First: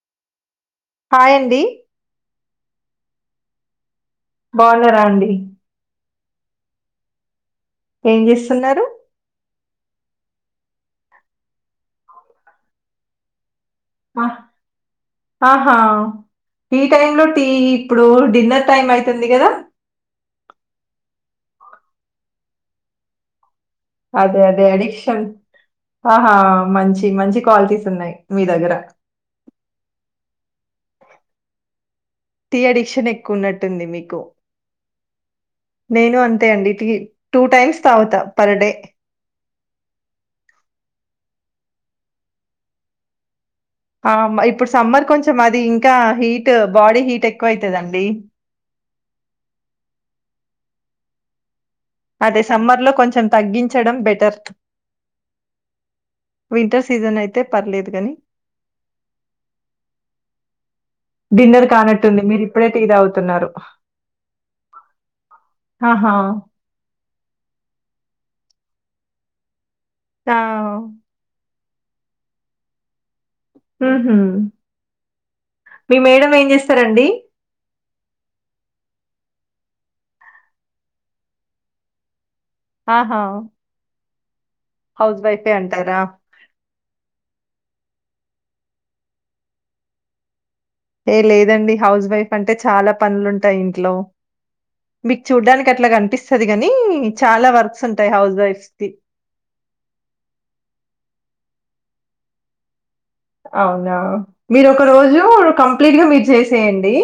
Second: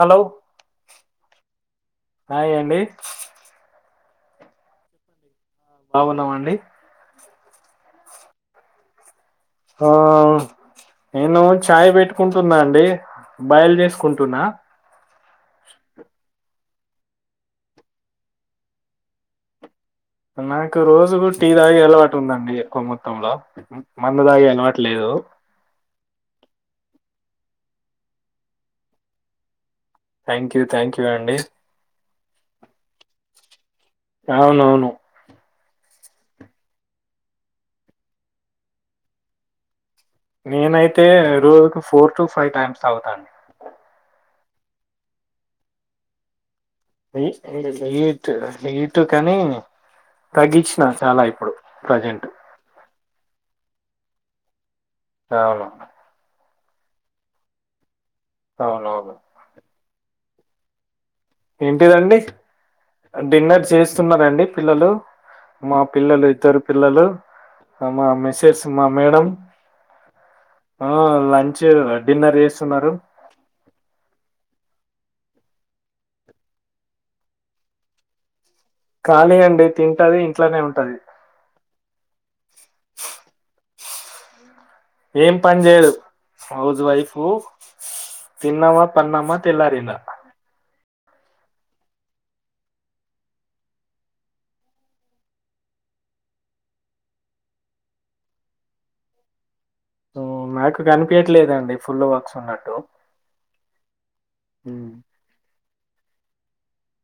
Hello హాయండి hi అండి బావున్నరా అండి బాగున్నామండి ఏం జేస్తున్నారు ఆ నేను చాయ్ పెట్టుకుంటున్నా అండి బాయిల్ ఆ జేస్కుంటున్న ఆహా ఈ టైమ్ లో టీ ఇప్పుడు డిన్నర్ టైం ఐతుంది కదా నాకు రోజు టీ తాగే అలవాటు ఉందండి ఎక్కో మొత్తంలో అదే మందుదాగే అదే అలవట్లేదు అడిక్షన్. ఆహా మంచి మంచి క్వాలిటీస్ ఉన్నాయ్ మీ దగ్గర థ్యాంక్ యూ థ్యాంక్ యూ అండి టీ అడిక్షన్ ఎక్కువున్నట్టుంది మీకు అవునవును నేనూ అంతే అండి టీ టూ టైమ్స్ తాగుతా పర్ డే నేనైతే రోజుకు ఫోర్ టు ఫైవ్ టైమ్స్ అవుతాండి ఆ! ఇప్పుడు సమ్మర్ కొంచెం అది ఇంకా హీట్ బాడీ హీట్ ఎక్కువ ఐతదండి కాని తగ్గిచినా చాలా ఇప్పుడు ప్రజెంట్ అదే సమ్మర్ లో కొంచెం తగ్గించడం బెటర్ అవును వింటర్ సీజన్ అయితే పర్లేదుగని అవునవును డిన్నర్ ఏంటిదండి కానట్టుంది మీరు ఇప్పుడే డిన్నర్ చేస్తున్నరండి పిల్లలు మా ఆహా! పిల్లలు ఇద్దరు పిల్లలు అ మా మిసేస్ మా మేడం ఆ! ఆ లంచ్ డిన్నర్ చేస్తున్నారు హ మీ మేడం ఏం చేస్తారండి ఖాళీ అండి తింటది ఇంట్లనే ఉంటది ఆహా హౌస్ ఏం వైఫే పని చేయదు అంటారా? హౌస్ వైఫూ తిన్నామా పన్నామా తెల్లారిందా ఏ లేదండి హౌస్ వైఫ్ అంటే చాలా పనులుంటాయి ఇంట్లో మీకు చూడ్డానికి అట్లా కనిపిస్తది గానీ చాలా వర్క్స్ ఉంటాయి హౌస్ వైఫ్స్ కి నాకు కనిపియట్లేదండి ఫుల్ వర్క్స్ ఉన్నట్టు అవునా మీరు ఒక రోజు కంప్లీట్ గా మీరు చేసేయండి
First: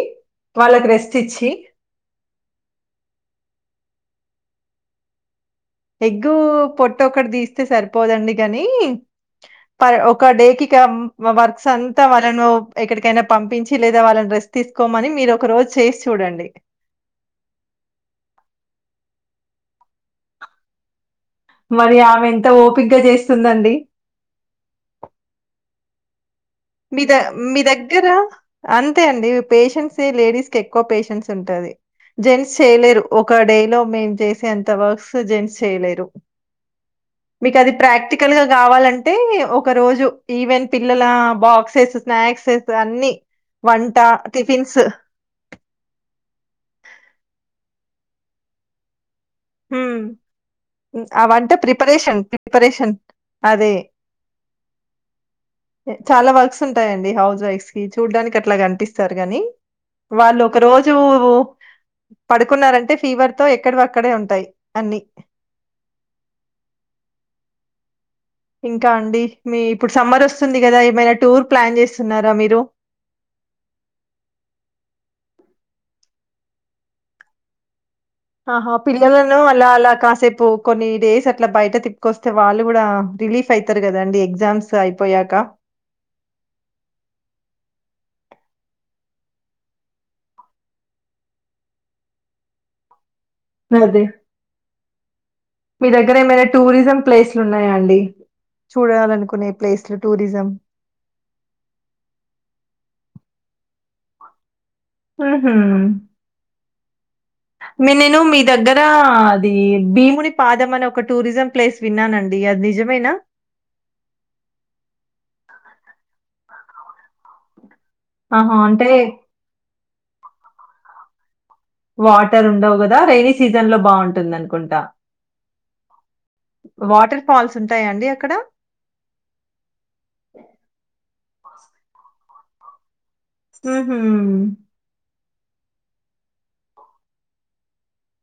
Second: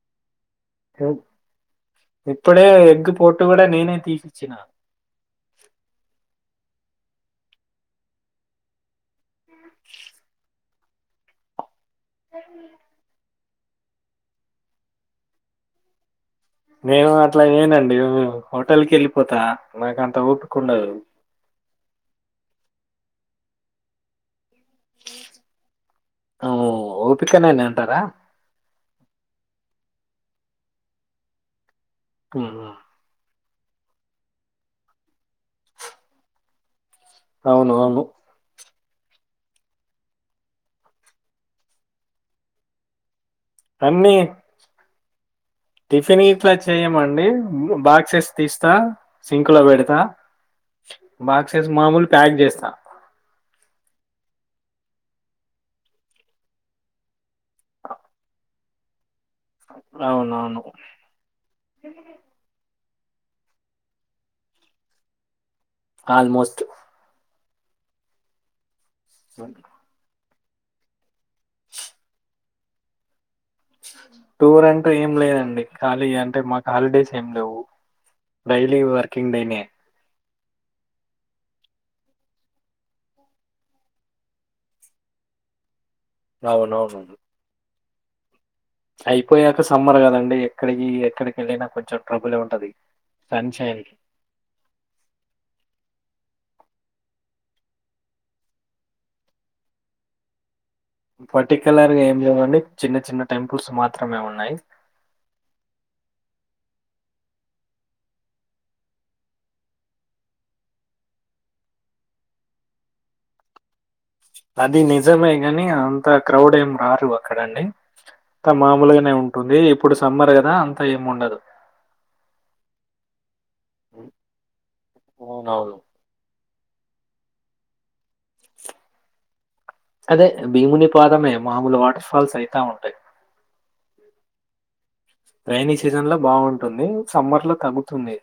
వాళ్ళకి రెస్ట్ ఇచ్చి. ఇప్పుడే ఎగ్ పోట్టు గుడా నేనే తీసిచ్చిన ఎగ్గూ పొట్టొకటి తీస్తే సరిపోదండి గాని ప ఒక డేకి ఇ వర్క్స్ అంతా వాళ్ళను ఎక్కడికైనా పంపించి లేదా వాళ్ళని రెస్ట్ తీసుకోమని మీరు ఒక రోజు చేసి చూడండి నేను అట్లా చేయనండి హోటల్ కెల్లిపోత నాకంత ఓపికుండదు మరి ఆమె ఎంత ఓపిగ్గ చేస్తుందండి ఈ [unintelligible] [inaudible] మీ ద మీ దగ్గర అంతే అండి పేషెన్సే లేడీస్కెక్కువ పేషెన్స్ ఉంటంది జెంట్స్ చేయలేరు ఒక్క డే లో మేం చేసే అంత వర్క్స్ జెంట్స్ చేయలేరు మీకది అవును అవును ప్రాక్టికల్ గా గావాలంటే ఒక రోజు ఈవెన్ పిల్లల బాక్సెస్ స్నాక్సెస్ అన్ని వంట అన్నీ టిఫిన్స్ టిఫిన్ ఇంట్లో చెయ్యమండి బాక్సెస్ తీస్తా సింక్ లో హ్మ్. పెడతా హ్మ్. అవంటే బాక్సెస్ మామూలు ప్రిపరేషన్, ప్యాక్ చేస్తా ప్రిపరేషన్ అదే చాలా వర్క్స్ ఉంటాయండి హౌస్ వైఫ్ కి చూడ్డానికి అట్లా కనిపిస్తారు కాని వాళ్లు ఒక అవునవును రోజు పడుకున్నారంటే ఫీవర్తో ఎక్కడివక్కడే ఉంటాయి అన్ని ఆల్మోస్ట్ ఇంకా అండి మీ ఇప్పుడు సమ్మర్ వస్తు స్తుంది కదా ఏమైనా టూర్ ప్లాన్ చేస్తున్నారా మీరు టూర్ అంటే ఏం లేదండి ఖాళీ అంటే మాకు హాలిడేస్ ఏం లేవు ఆహా డైలీ వర్కింగ్ పిల్లలను డేనే అలా అలా కాసేపు ఓ కొన్ని డేస్ అట్లా బయట తిప్పుకొస్తే వాళ్ళు కూడా రిలీఫ్ అయితారు కదా అండి ఎగ్జామ్స్ అయిపోయాక అవునవును అయిపోయాక సమ్మర్ కదండి ఎక్కడికి ఎక్కడికి వెళ్ళిన కొంచెం ట్రబులే ఉంటది పంచాయతీ అదే మీ దగ్గర ఏమైనా టూరిజం ప్లేస్లు ఉన్నాయా అండి చూడాలనుకునే ప్లేస్లు టూరిజం పర్టికులర్ గా ఏం లేవండి చిన్న చిన్న టెంపుల్స్ మాత్రమే ఉన్నాయి ఉహూ మీ నేను మీ దగ్గర అది భీముని పాదం అనే ఒక టూరిజం ప్లేస్ విన్నానండి అది నిజమేనా అది నిజమే గాని అంత క్రౌడ్ ఏం రారు అక్కడండి అంతా ఆహా అంటే మామూలుగానే ఉంటుంది ఇప్పుడు సమ్మర్ కదా అంతా ఏం ఉండదు వాటర్ ఉండవు కదా రెయినీ సీజన్ లో బాగుంటుందనుకుంటా అవునవును. వాటర్ ఫాల్స్ ఉంటాయా అండి అక్కడ అదే భీముని పాదమే మామూలు వాటర్ ఫాల్స్ అయితా ఉంటాయి ఉహుం రెయినీ సీజన్ లో బాగుంటుంది సమ్మర్ లో తగ్గుతుంది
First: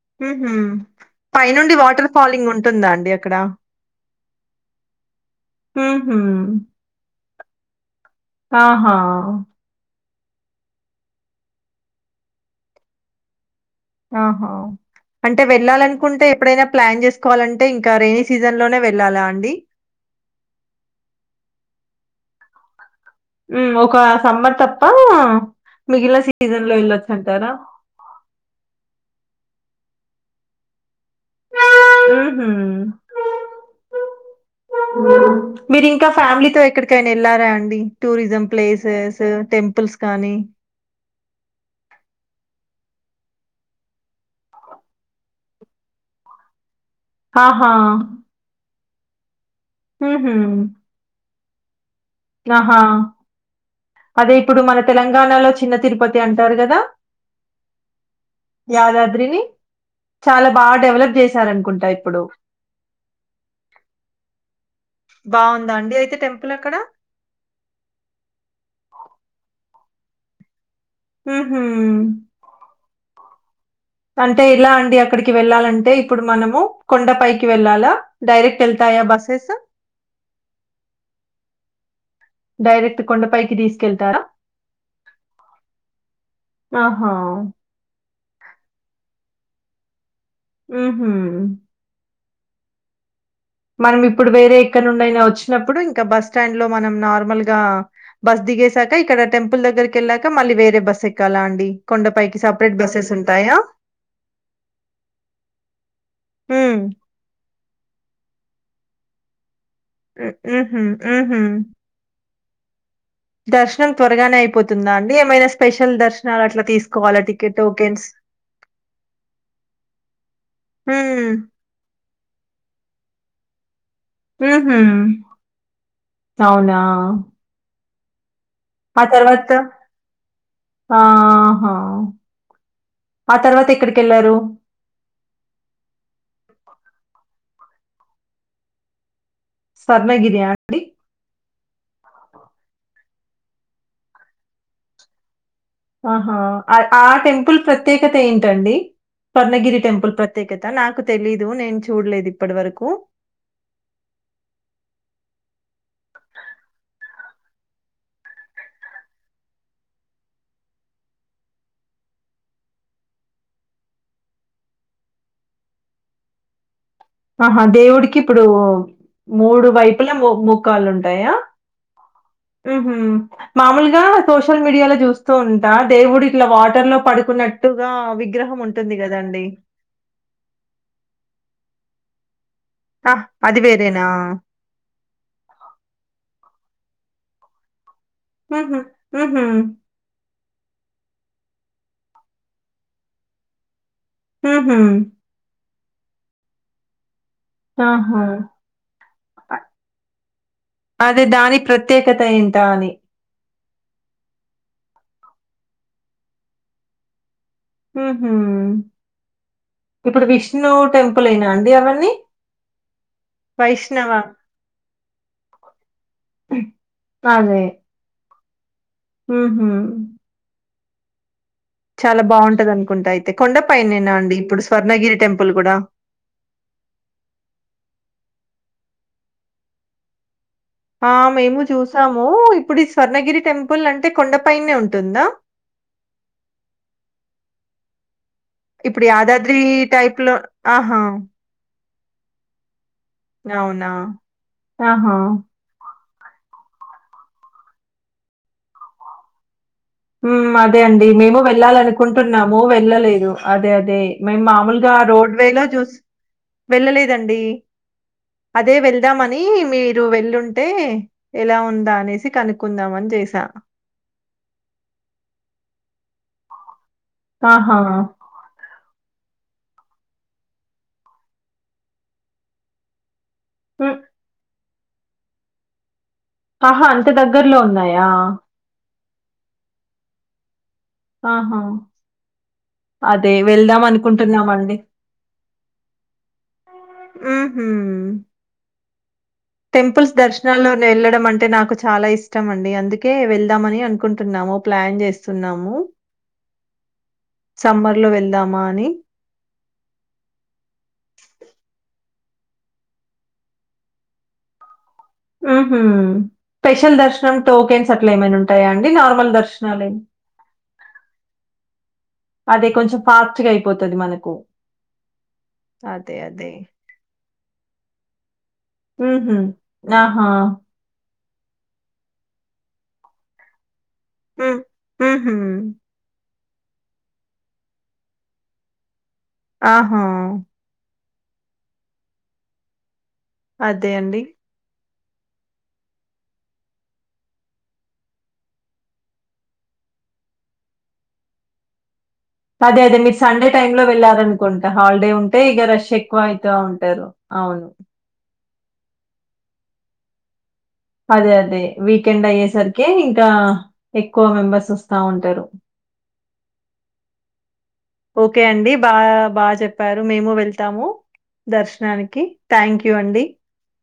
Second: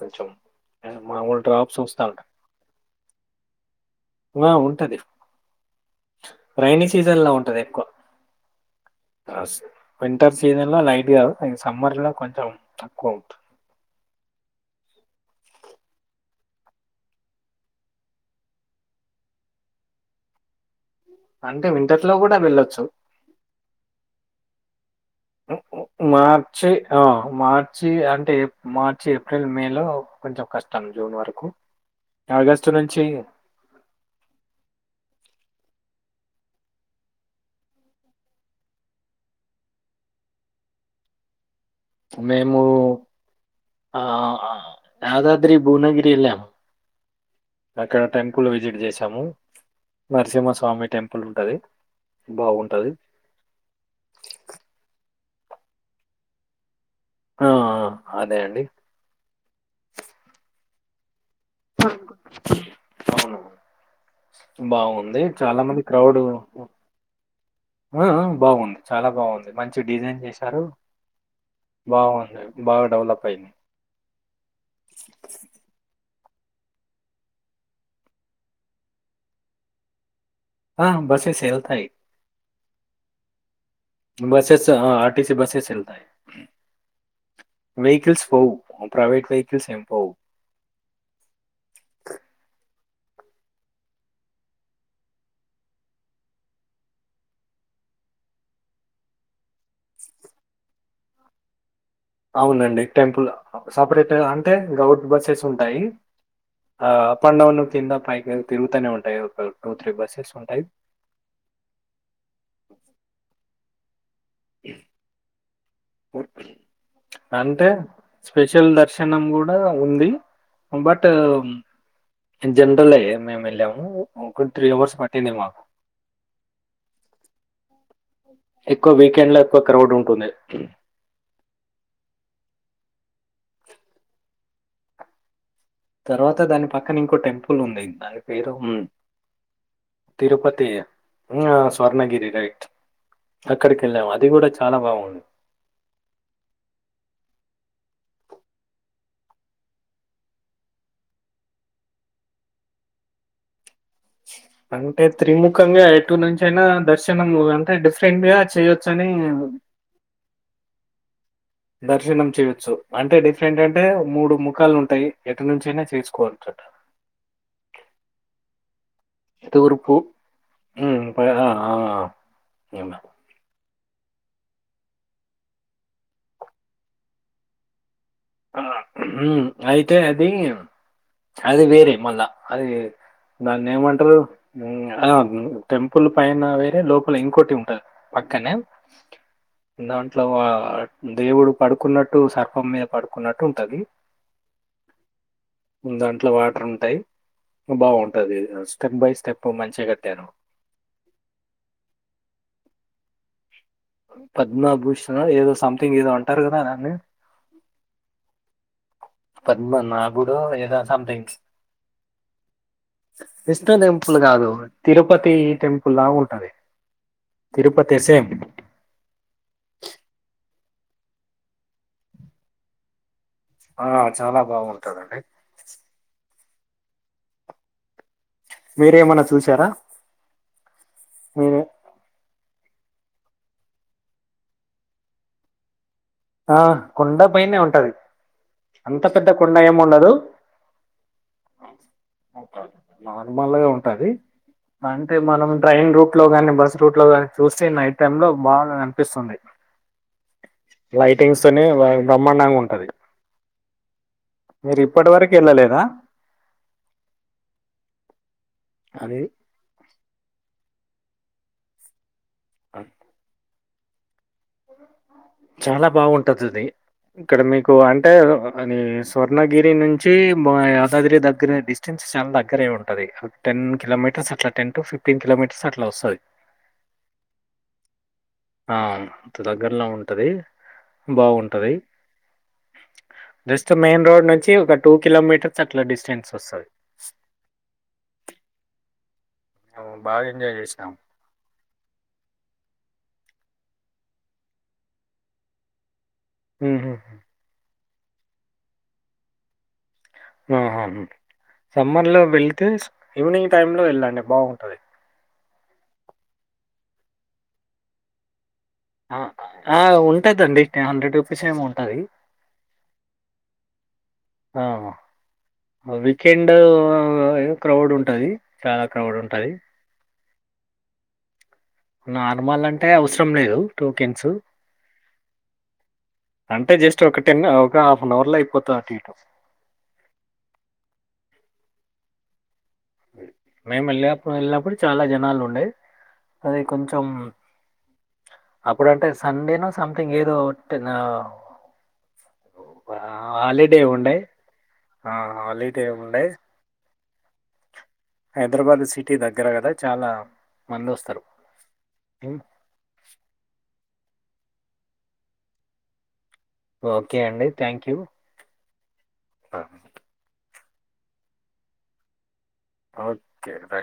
కొంచెం ఉహూ ఆ, మామూలు పైనుండి డ్రాప్స్ వస్తా వాటర్ ఉంటాయి. ఫాలింగ్ ఉంటుందా అండి అక్కడ ఆ ఉంటది ఉహూ రైైనీ సీజన్‌లో ఉంటది ఎక్కువ ఆహా అస్ వింటర్ సీజన్ల లైట్గా అండ్ సమ్మర్ కూడా కొంచెం తక్కువ అవుతుంది ఆహా అంటే వెళ్ళాలనుకుంటే ఎప్పుడైనా ప్లాన్ చేసుకోవాలంటే ఇంకా రెయినీ సీజన్ లోనే వెళ్ళాలా అండి అంటే వింటర్ లో కూడా వెళ్ళొచ్చు ఉమ్ ఒక సమ్బర్ తప్ప మిగిలిన మార్చి సీజన్‌లో ఆ ఎళ్ళొచ్చంటారా? మార్చి అంటే మా ర్చి ఏప్రిల్ మే లో కొంచెం కష్టం జూన్ వరకు హుహు. ఆగస్టు నుంచి మీరు ఇంకా ఫ్యామిలీతో ఎక్కడికైనా వెళ్ళారా అండి టూరిజం ప్లేసెస్ టెంపుల్స్ కానీ మేము ఆ యాదాద్రి భువనగిరి వెళ్ళాం ఆహా! అక్కడ టెంపుల్ విజిట్ చేసాము హుహు. నరసింహస్వామి టెంపుల్ ఉంటది ఆహా బాగుంటది అదే ఇప్పుడు మన తెలంగాణలో చిన్న తిరుపతి అంటారు కదా ఆ ఆ అదే అండి యాదాద్రిని చాలా బా డెవలప్ చేసి అవును అవును బాగుంది చాలా బావుందా మంది అండి అయితే క్రౌడ్ టెంపుల్ అక్కడ? ఆ బాగుంది చాలా బాగుంది, మంచి డిజైన్ చేశారు, హుహు. బాగుంది బాగా డెవలప్ అయింది, అంటే ఎలా అండి అక్కడికి వెళ్ళాలంటే ఇప్పుడు మనము కొండపైకి వెళ్ళాలా డైరెక్ట్ వెళ్తాయా బసెస్ ఆ బసెస్ ఏ వెళ్తాయి, డైరెక్ట్ కొండపైకి తీస్త బసెస్ అ ఆర్టీసీ బసెస్ వెళ్తాయి, ఆహా! వేకిల్స్ పోవు ప్రైవట్ వేకిల్స్ ఏం పోవు ఉహు మనం ఇప్పుడు వేరే ఎక్కడ నుండి అయినా వచ్చినప్పుడు, ఇంకా బస్ స్టాండ్ లో మనం నార్మల్ గా బస్ దిగే సాక ఇక్కడ టెంపుల్ దగ్గర కి వెళ్లాక మళ్ళీ వేరే బస్ ఎక్కాలా అండి, కొండపైకి సెపరేట్ అవునండి బసెస్ టెంపుల్ ఉంటాయా? సపరేట్ అంటే గౌట్ బసెస్ ఉంటాయి. హ్మ్. ఆ అప్ అండ్ డౌన్ కింద పై కెళ్లి తిరుగుతనే ఉంటాయి, ఒకలు ఉ హు ఉ హు దర్శ త్వరగానే అయిపోతుందా, అండి ఏమైనా స్పెషల్ దర్శనాలు అట్లా తీసుకోవాలా టికెట్ టోకెన్స్ తినం కూడా ఉంది బట్ హ్మ్. జనరలే ఇగ మేము వెళ్ళాము ఒక త్రి హుహు. హవర్స్ పట్టింది మాకు అవునా? ఎక్కువ ఆ వీకెండ్ లో తర్వాత ఎక్కువ క్రౌడ్ ఉంటుంది ఆ ఆ ఆ తర్వాత ఎక్కడికి వెళ్ళారు, కానీ ఇంకో టెంపుల్ ఉంది, దాని పేరు ఉ స్వర్ణగిరి ఆ అండి ఆ స్వర్ణగిరి రైట్ అక్కడికి వెళ్ళాము, అది కూడా చాలా బాగుంది. ఆహా! ఆ ఆ టెంపుల్ ప్రత్యేకత ఏంటండి? స్వర్ణగిరి టెంపుల్ ప్రత్యేకత నాకు తెలీదు నేను చూడలేదు, ఇప్పటి వరకు అంటే త్రిముఖంగా ఎటు నుంచి అయినా దర్శ నము అంటే డిఫరెంట్ గా చేయొచ్చు అని [unintelligible] దర్శనం చేయొచ్చు అంటే డిఫరెంట్ అంటే మూడు ముఖాలు ఉంటాయి, ఎటు నుంచి అయినా చేసుకోవచ్చు ఆహా దేవుడికి ఇప్పుడు మూడు తూర్పు వైపుల మొ ముఖాలు హ్మ్. ప ఉంటాయా, ఆ! ఆ! హ్మ్. ఉహు మామూలుగా సోషల్ మీడియాలో చూస్తూ ఉంటా దేవుడు ఇట్లా వాటర్ లో పడుకున్నట్టుగా, విగ్రహం ఆ ఉంటుంది ఉహు గదండీ! అయితే అది అది వేరే మళ్ళా అది ఆహ్! అది దాన్ని వేరేనా? ఏమంటారు, ఆ టెంపుల్ పైన వె ఏ లోపల ఇంకోటి ఉంటది, పక్కనే హుహు. హుహు. దాంట్లో వా ఆ దేవుడు పడుకున్నట్టు సర్పం మీద పడుకున్నట్టు ఉంటది. ఉహు ము దాంట్ల వాటర్ ఉంటాయి. ఆహా! బాగుంటది స్టెప్ బై స్టెప్ అ మంచిగా కట్టారు అదే దాని ప్రత్యేకత ఏంట అని పద్మభూషణ్ ఏదో సంథింగ్ ఏదో అంటారు, కదా దాన్నే ఉహు పద్మ నాగుడో ఏదా సథింగ్స్ టెంపులేనా అండి అవన్నీ? విష్ణ వైష్ణవ టెంపుల్ కాదు తిరుపతి టెంపుల్ లా ఉంటది. అదే తిరుపతి ఏసెం ఉహు చాలా బాగుంటది, అనుకుంటా అయితే కొండ ఆ పైనేనా అండి, చాలా ఇప్పుడు స్వర్ణగిరి బాగుంటదండి టెంపుల్ కూడా, మీరేమన్నా చూసారా, ఆ మేము మీరే చూసాము ఓయ్ ఇప్పుడు ఈ స్వర్ణగిరి టెంపుల్ అంటే కొండపైనే ఉంటుందా ఆ కొండ పైనే ఉంటది ఇప్పుడు అంత పెద్ద కొండ యాదాద్రి ఏమి ఉండదు టైప్ లో ఆహా నార్మల్ గా అవునా ఉంటది అంటే ఆహా మనం ట్రైన్ రూట్ లో గాని బస్ రూట్ లో గాని చూస్తే నైట్ టై లో బాగా అనిపిస్తుంది ఉ మ్ అది అదే అండి మేము లైటింగ్స్ తోని బ్రహ్మాండంగా వెళ్ళాలనుకుంటున్నాము ఉంటది వెళ్ళలేదు అదే అదే మేము మీరు మామూలుగా ఇప్పటి రోడ్ వరకు వే లో వెళ్ళలేదా వెళ్ళలేదండి అదే వెళ్దా అది మీ మీరు వెళ్ళుంటే ఎలా ఉందా అనేసి ఆ కనుక్కుందాం అని చేసా చాలా బాగుంటదది ఇక్కడ మీకు ఆహా అంటే అ స్వర్ణగిరి నుంచి బు యాదాద్రి దగ్గర డిస్టెన్స్ చాలా దగ్గరే ఉంటది టెన్ హ్మ్. కిమీటర్స్ అట్ల టెన్ టు ఫిఫ్టీన్ కిలోమీటర్స్ అట్లా వస్తది ఆహా అంత దగ్గర్లో ఉన్నాయా ఆ! అంత దగ్గరలో ఉంటది ఆహా! బాగుంటది అదే జస్ట్ వెళ్దాం మెయిన్ రోడ్ నుంచి అనుకుంటున్నామండి. ఒక టూ కిలోమీటర్స్ అట్లా డిస్టెన్స్ వస్తుంది ఊహు మేము టెంపుల్స్ బాగా ఎంజాయ్ దర్శనాల్లోనే చేసాం. యెళ్ళడమంటే నాకు చాలా ఇష్టం అండి అందుకే కే వెళ్దామని అనుకుంటున్నాము ప్లాన్ చేస్తున్నాము ఊహు సమ్మర్ లో వెళ్దామా అని ఊహు సమ్మర్ లో వెళితే ఈవినింగ్ టైమ్ లో యెళ్ళండి బాగుంటది ఊహు స్పెషల్ దర్శనం టోకెన్స్ అట్లా ఏమైనా ఉంటా ఆ ఆ ఉంటదండి హండ్రెడ్ రూపీస్ ఏమో ఉంటది అది కొంచెం పాస్ట్గా అయిపోతది మనకి ఆ అదే. వీకెండ్ క్రౌడ్ ఉంటది చాలా క్రౌడ్ హుహు. ఉంటది ఆహా! నార్మల్ అంటే అవసరం లేదు టోకెన్స్. ఊహు అంటే జస్ట్ ఒక టెన్ ఒక హాఫ్ అన్ అవర్ లో అయిపోతాది అటు ఇటు. ఆహా మే అదే అండి. మల్ళపు అల్లాపు చాలా జనాలుండయి అది కొంచెం అప్పుడంటే సండేను సంథింగ్ ఏదో అదే అదే మీరు సండే టైమ్ హాలిడే లో ఉండే. వెళ్ళారనుకుంటే హాలిడే ఆ! ఉంటే ఇక హాలిడే రష్ ఎక్కువ ఉండే. అవుత ఉంటారు అవును హైదరాబాద్ సిటీ దగ్గర కదా చాలా మందొస్తారు. అదే అదే వీకెండ్ అయ్యేసరికి ఇంకా ఎక్కువ మెంబర్స్ వస్తా ఉంటారు ఓకే అండి థ్యాంక్ యూ ఓకే అండి. బా బాగా చెప్పారు మేము వెళ్తాము దర్శనానికి థ్యాంక్ యూ అండి ఓకే రైట్.